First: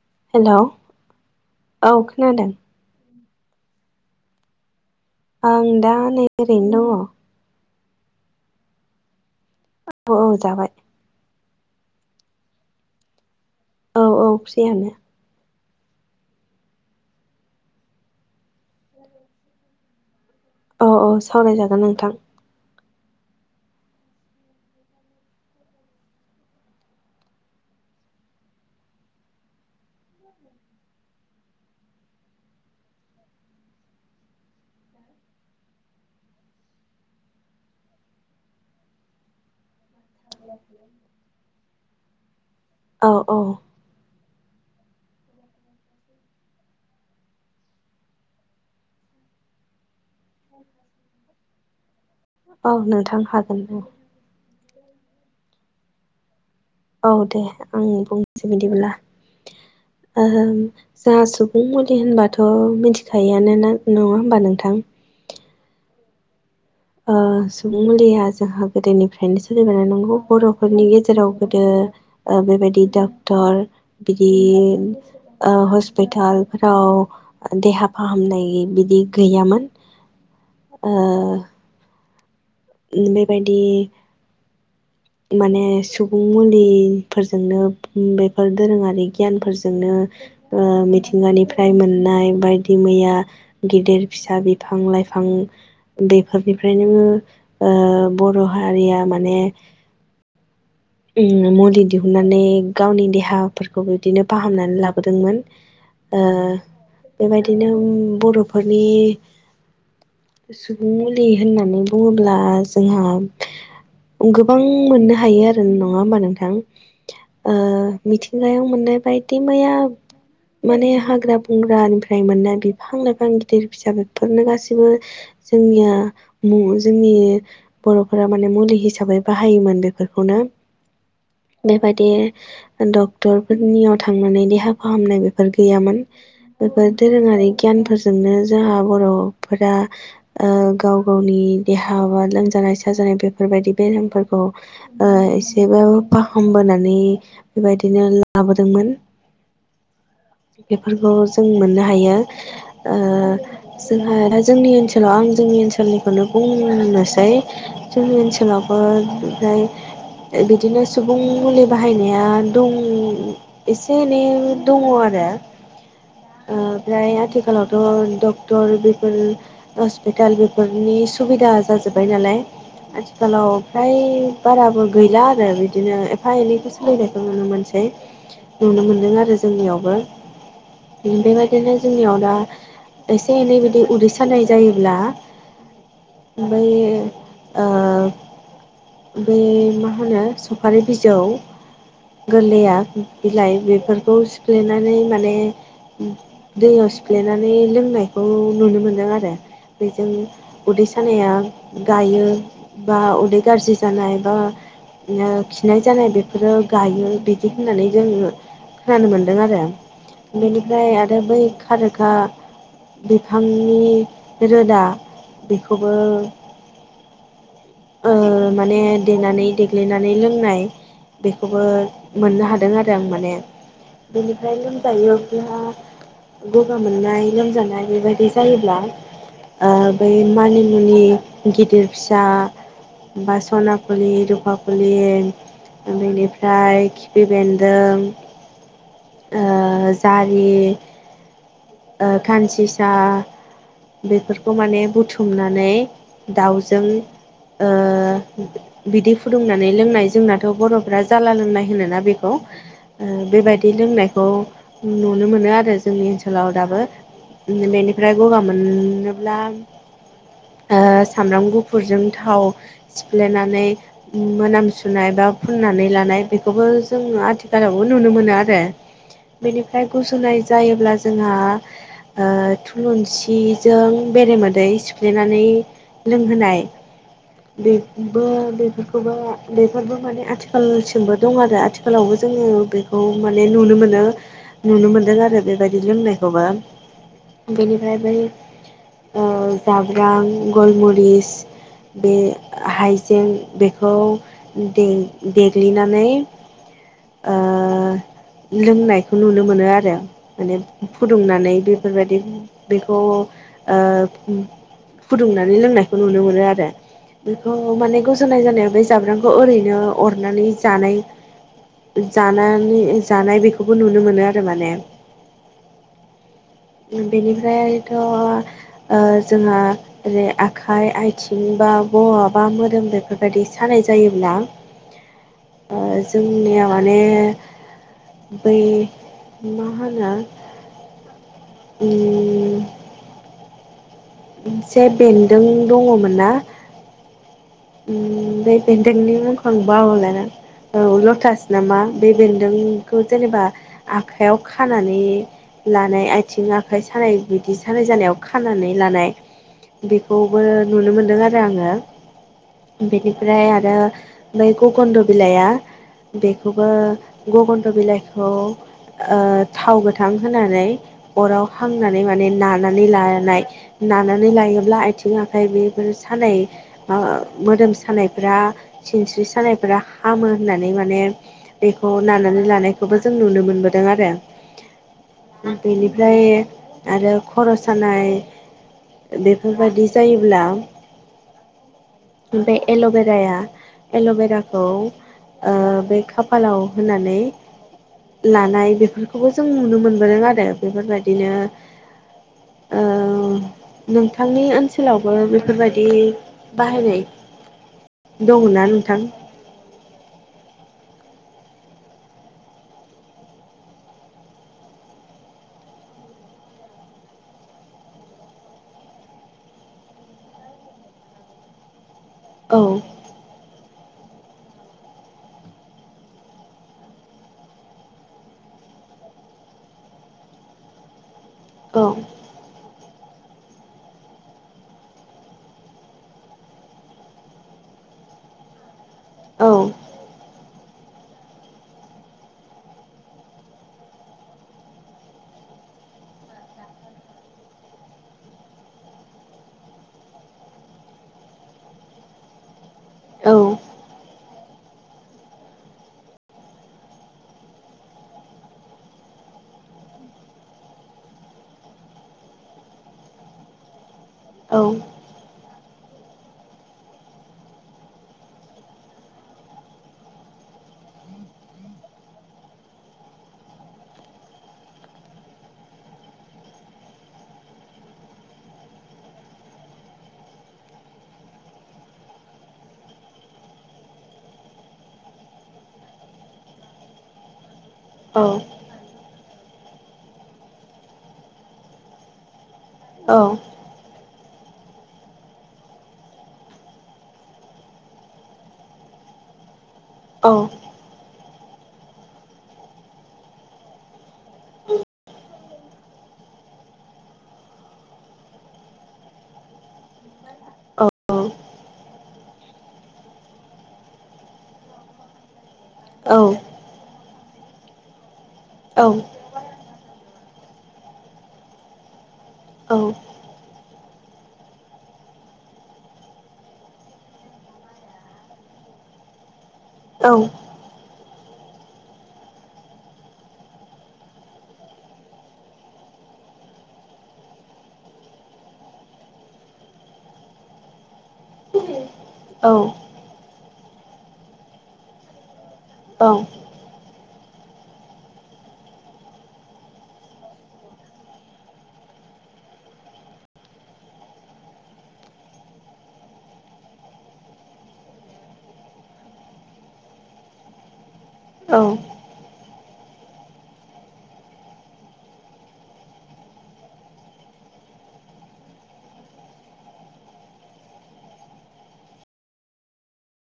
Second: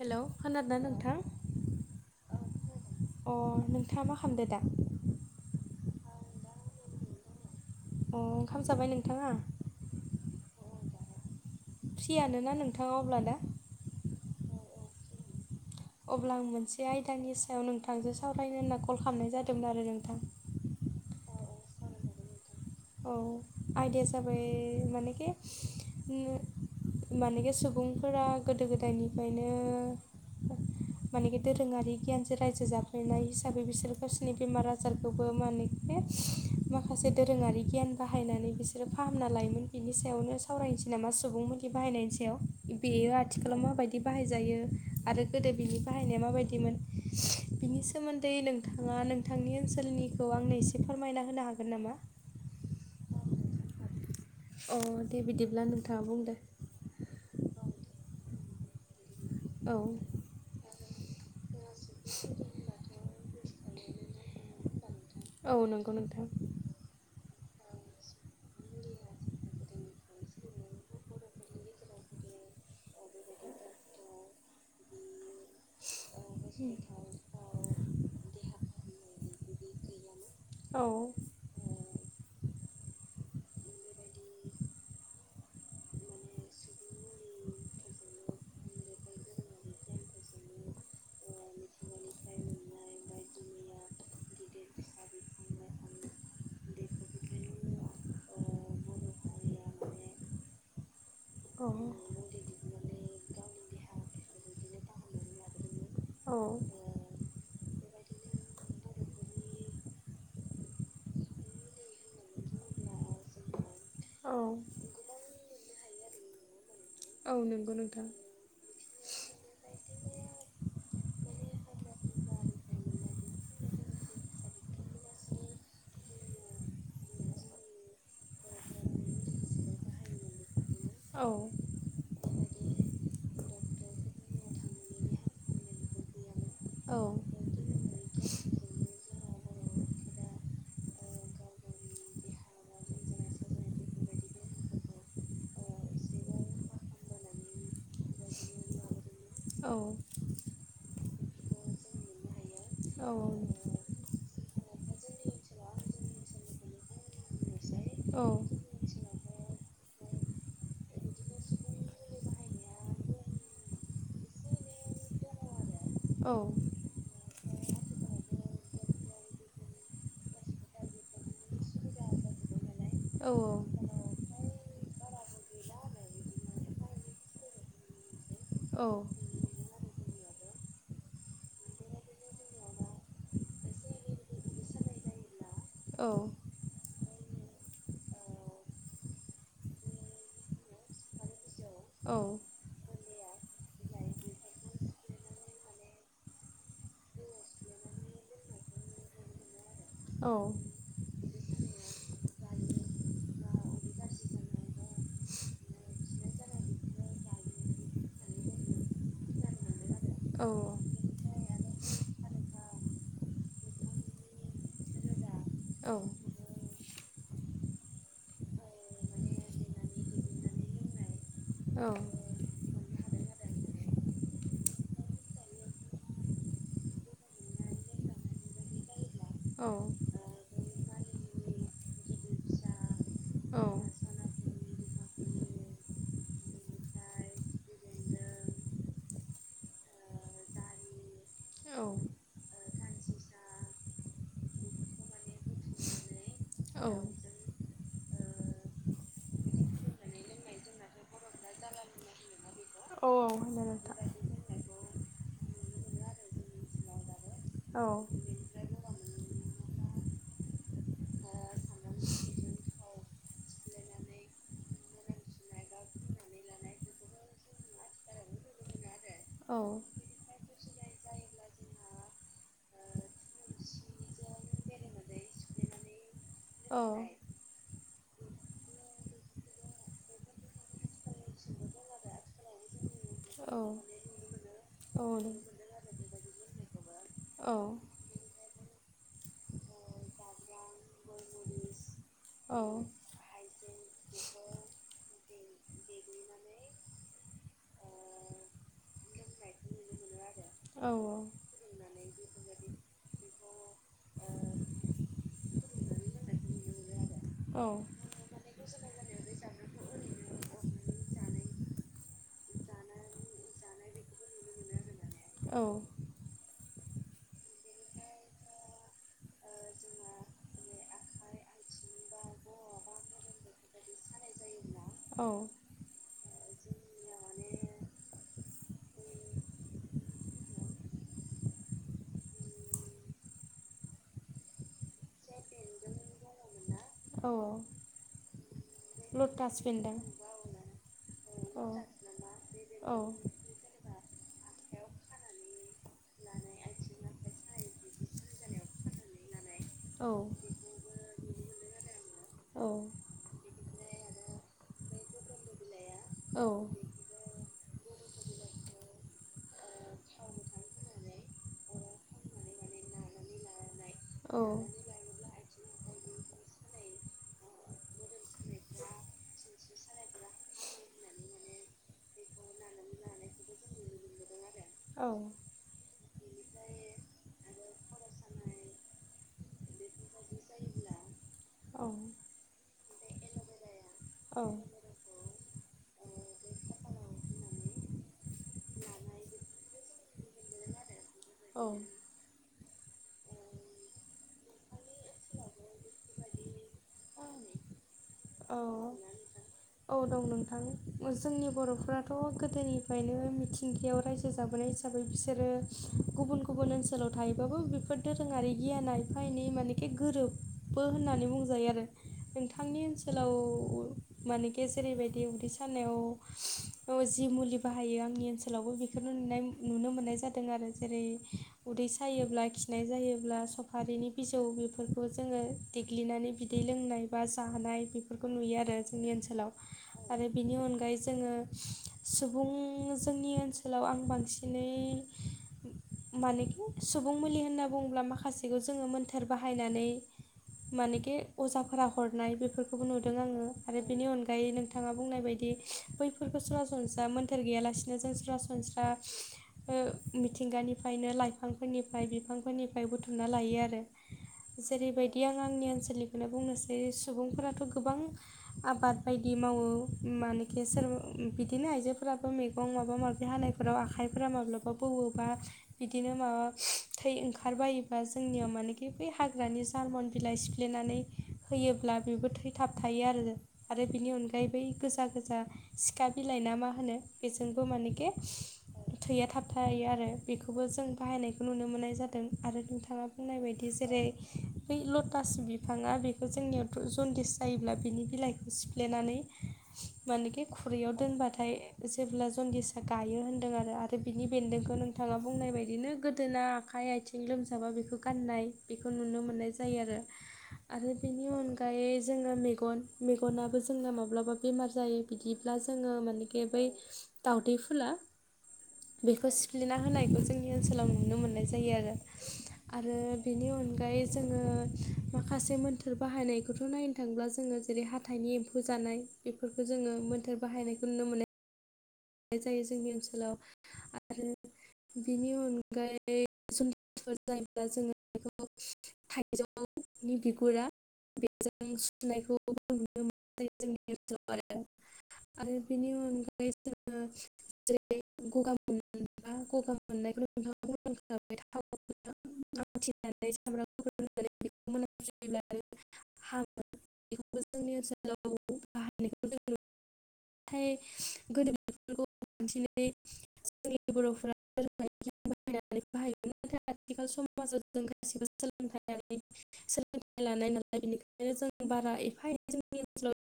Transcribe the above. Hello खोनादोना नोंथां औ खोनादों अ नोंथाङा मा खालामदो दा आं दा नै ओरैनो दङ अ ओंखाम जाबाय नोंथाङा औ जाबाय फ्रियानोना नोंथाङा अब्ला दा औ औ फ्रियानो अब्ला आं मोनसे आयदानि सायाव नोंथांजों सावरायनो होनना कल खालामनाय जादोंमोन आरो नोंथां औ औ सावरायजागोन नोंथां औ आयदाया जाबाय मानेखि मानखि सुबुंफोरा गोदो गोदायनिफ्रायनो मानेखि दोरोङारि गियानजों रायजो जाबोनाय हिसाबै बिसोर गावसोरनि बेमार आजारखौबो माने खि माखासे दोरोङारि गियान बाहायनानै बिसोरो फाहामना लायोमोन बिनि सायावनो सावरायनोसै नामा सुबुंमोननि बाहायनायनि सायाव बेयो औ औ आथिखालाव माबायदि बाहायजायो आरो गोदो बिनि बाहायनाय माबायदिमोन बिनि सोमोन्दै नों थाङा नोंथांनि ओनसोलनिखौ आंनो एसे फोरमायना होनो हागोन नामा औ नोंथां हागोन ओं अ दे बिदिब्ला नोंथाङा बुंदो औ दे आं बुंनोसै बिदिब्ला औ जोंहा सुबुं मुलि होनबाथ' मिथिखायोआानोा नङा होमबा नोंथां? औ नंगौ नोंथां सुबुं मुलिया जोंहा गोदोनिफ्रायनो सोलिबोन नंगौ बर' फोरनि गेजेराव गोदो बेबायदि डक्टर बिदि हस्पिटाल फोराव देहा फाहामनाय बिदि गैयामोन। औ ओ बेबायदि [inaudible] माने सुबुं मुलिफोरजोंनो बेफोर दोरोङारि गियानफोरजोंनो मिथिंगानिफ्राय मोननाय बायदि मैया गिदिर फिसा बिफां लाइफां बेफोरनिफ्राय नोङो बर' हारिया माने औ मुलि दिहुनन्नानै गावनि देहाफोरखौ बिदिनो फाहामनानै लाबोदोंमोन। औ बेबायदिनो बर'फोरनि सुबुं मुलि होननानै बुङोब्ला जोंहा औ गोबां मोननो हायो आरो नङा होनबा नोंथां औ नंगौ नोंथां मिथि सिंगायाव मोननाय बायदि मैया माने हाग्रा बंग्रानिफ्राय मोननाय बिफां लाइफां गिदिर बिजिाबफोरनो गासैबो जोंनिया मुं जोंनि बर'फोरा माने मुलि हिसाबै बाहायोमोन। बेफोरखौनो औ बेबादि डक्टर फोरनियाव थांनानै देहा फाहामनाय बेफोर गैयामोन। बेफोर दोरोङारि गियानफोरजोंनो जोंहा बर'फोरा गाव गावनि देहाा लोमजानाय साजानाय बेफोरबायदि बेरामफोरखौ एसेबाबो फाहामबोनानै बेबायदिनो लाबोदोंमोन। औ बेफोरखौ जों मोननो हायो औ जों दा जोंनि ओनसोलाव आं जोंनि ओनसोलनिखौनो बुंनांनोसै औ जोंनि ओनसोलाव ओ ओमफ्राय बिदिनो सुबुं मुलि बाहायनाया दं एसे एनै दङ आरो। औ ओ ओमफ्राय आथिखालावथ' डक्टर बेफोर हस्पिताल बेफोरनि सुबिदा जाजोब्बाय नालाय आथिखालाव फ्राय बाराबो गैला आरो बिदिनो एफा एनैखौ सोलिनायखौ नुनो मोनसै नुनो मोनदों आरो। जोंनियावबो बेबायदिनो जोंनियाव दा एसे एनै बिदि उदै सानाय जायोब्ला औ ओमफ्राय मा [unintelligible] मा होनो सफारि बिजौ गोरलैया बिलाइ बेफोरखौ सिफ्लेनानै माने दैयाव सिफ्लेनानै लोंनायखौ नुनो मोनदों आरो। बेजों उदै सानाया गायो बा उदै गाज्रि जानाय बा खिनाय जानाय बेफोरो गायो बिदि होननानै जोङो खोनानो मोनदों आरो बेनिफ्राय आरो बै खारखा बिफांनि रोदा बेखौबो माने देनानै दे देनानै लोंनाय बेखौबो औ मोननो हादों आरो माने बेनिफ्राय लोमजायोब्ला गगा मोननाय लोमजानाय बेबायदि जायोब्ला बै मानिमुनि गिदिर फिसा बा सना फुलि रूफा फुलि बेनिफ्राय खिफि बेन्दों जारि खानसिंसा बेफोरखौ माने बुथुमनानै दाउजों औ ओ बिदि फुदुंनानै लोंनाय जोंनाथ' बर'फ्रा जाला लोंनाय होनोना बेखौ औ होनो दै नोंथां लोंनायखौ नुनो मोनो आरो जोंनि ओनसोलाव दाबो औ बेनिफ्राय गगा मोन मोनोब्ला सामब्राम गुफुरजों थाव सिफ्लेनानै मोनामसुनाय बा फुननानै लानाय बेखौबो जोङो आथिखालावबो नुनो मोनो आरो आरो औ बेनिफ्राय गुजुनाय जायोब्ला जोंहा थुलुंसिजों बेरेमोदै सिफ्लेनानै लोंहोनाय औ बेबो बेफोरखौबो बेफोरबो माने आथिखालसिमबो दं आरो आथिखाल गोलावबो जोङो बेखौ माने नुनो मोनो नुनो मोनदों आरो बेबायदि लोंनायखौबो। बेनिफ्राय बै जाब्रां गलमरिस बे हाइजें बेखौ देग्लिनानै लोंनायखौ नुनो मोनो आरो माने फुदुंनानै बे बेफोरबायदि बेखौ फुदुंनानै लोंनायखौ नुनो मोनो आरो बेखौ औ माने साय जानायाव बे जाब्रांखौ ओरैनो अरनानै जानाय जानानै जानाय बेखौबो नुनो मोनो आरो माने औ। बेनिफ्रायथ' जोंहा ओरै आखाइ आथिं बा बहाबा मोदोम बेफोरबायदि सानाय जायोब्ला औ। जोंनिया माने बै मा होनो। उम से बेन्दों दङमोन ना। औ औ बे बेनदोंनि मुंखौ आं बेन्दों बावबाय औ लटास औ नामा बे बेन्दोंखौ औ जेनेबा आखाइयाव खानानै लानाय आथिं आखाइ सानाय बिदि सानाय जानायाव खानानै लानाय बेखौबो औ नुनो मोनदों आरो आङो औ बेनि ओमफ्राय आरो मैगकन्न्द बिलाइया औ बेखौबो गखन्थ बिलाखौ- थाव गोथां होनानै अराव हांनानै माने नानानै लानाय नानानै लायोब्ला आथिं आखाइ बेफोर सानाय मोदोम सानायफ्रा सिनस्रि सानायफ्रा हामो होननानै माने बेखौ नानानै लानायखौबो जों नुनो मोनबोदों आरो। औ बेनिफ्राय आरो खर' सानाय बेफोरबायाददि जायोब्ला बे एल'भेराया एल'बेराखौ बे खाफालाव होनानै लानाय बेफोरखौबो जों नुनो मोनबोदों आरो। बेफोरबायदिनो ओ नोंथांनि ओनसोलावबो बेफोरबायदि बाहायनाय औ दङना नोंथां? औ दं नोंथां जोंनि बर'फथ' गोदोनिफ्रायनो मिथिंगायाव रायजो जाबोनाय जायो। हिसाबै बिसोरो गुबुन गुबुन ओनसोलाव थायोबाबो बेफोर दोरोङारि गियान एफा एनै माने ए गोरोबबो होननानै बुंजायो आरो औ नोंथांनि ओनोलाव मानेे जेरैबायदि उदै सानायाव जि म बाहायो आंनि ओनसोलावबो बेखौनोनाय नुनो मोननाय जादों आरो जेरै- औ उदै सायोब्ला खि फिनाय जायोब्ला सफारिनि बिजौ बेफोरखौ जोङो देग्लिनानै बिदै लोंनाय बा जानाय बेफोरखौ नुयो आरो जोंनि औ ओनसोलाव। आरो बिनि अनगायै जोङो सुबुं जोंनि ओनसोलाव आं बांसिन बिनै मानखि सुबुं मुलि होनना बुङोब्ला माखासेखौ जोङो मोन्थोर बाहायनानै मानेकि अजाफोरा हरनाय बेफोरखौबो नुदों औ आङो आरो बेनि अनगा ओमफ्राय नोंथाङा बुंनाय बायदि बैफोरखौ सरासनस्रा मोन्थोर गैयालासिनो जों सरासनस्रा मिथिंगानिफ्रायनो लाइफांफोरनिफ्राय बिफांफोरनिफ्राय बुथुमना लायो आरो। औ जेरैबायदि आं आंनि ओनसोलनिखौनो बुंनोसै सुबुंफोराथ' गोबां आबाद बायदि मावो मानेखि सोरबा बिदिनो आइजोफोराबो मैगं माबा माबि हानाय बे फोराव आखाइफोरा माब्लाबा बौवोबा बिदिनो माबा थै ओंखारबायोबा जोंनियाव मानखि बै हाग्रानि जारमन बिलाइ सिफ्लेनानै होयोब्ला बेबो थैथाब थायो आरो। आरो बेनि अनगायै बै गोजा गोजा सिखा बिलाइ ना मा होनो बेजोंबो माने औ थैया थाब थायो आरो बेखौबो जों बाहायनायखौ नुनो मोननाय जादों आरो। थाङा औ बुंनाय बायदि जेरै बै लटास बिफाङा बेखौ जोंनियाव जन्दिस जायोब्ला बिनि बिलाइखौ सिफ्लेनानै औ मानेखि खुरैयाव दोनबाथाय जेब्ला जनदिसा गायो होन्दों आरो आरो बिनि बेन्दोंखौ नोंथाङा बुंनाय बायदिनो गोदोना आखाइ आथिं आथिं लोमजाबा बेखौ गाननाय बेखौ नुनो मोननाय जायो आरो। आरो बेनि अनगायै जोङो मेगन मेगनाबो जोंना माब्लाबा बेमार जायो। बिदिब्ला जोङो औ मानेखि बै दउदै फुला औ बेखौ सिफ्लेना होनायखौ जोंनि ओनसोलाव नुनो मोननाय जायो आरो आरो बेनि अनगायै जोङो माखासे मोन्थोर बाहायनायखौथ' नायनो थांब्ला जोङो जेरै हाथाइनि एम्फौ जानाय बेफोरखौ जोङो मोन्थोर बाहायनायखौ नुनो मोनो। जायो जोंनि ओनसोलाव आरो बेनि अनगायैफोर जायोब्ला जोङो बेखौ थाइजौनि बिगुरा बेजों सुनायखौ औ [unintelligible] आरो बिनि अनगायै [unintelligible] [unintelligible] [unintelligible] [unintelligible] औ [unintelligible] बाहायोमोन नाथाय आथिखाल समाजाव जों गासिबो सोलोंथायारि सोलोंथाइ लानाय नालाय बेनिखायनो जों बारा एफा एनै जोंनि ओनसोलाव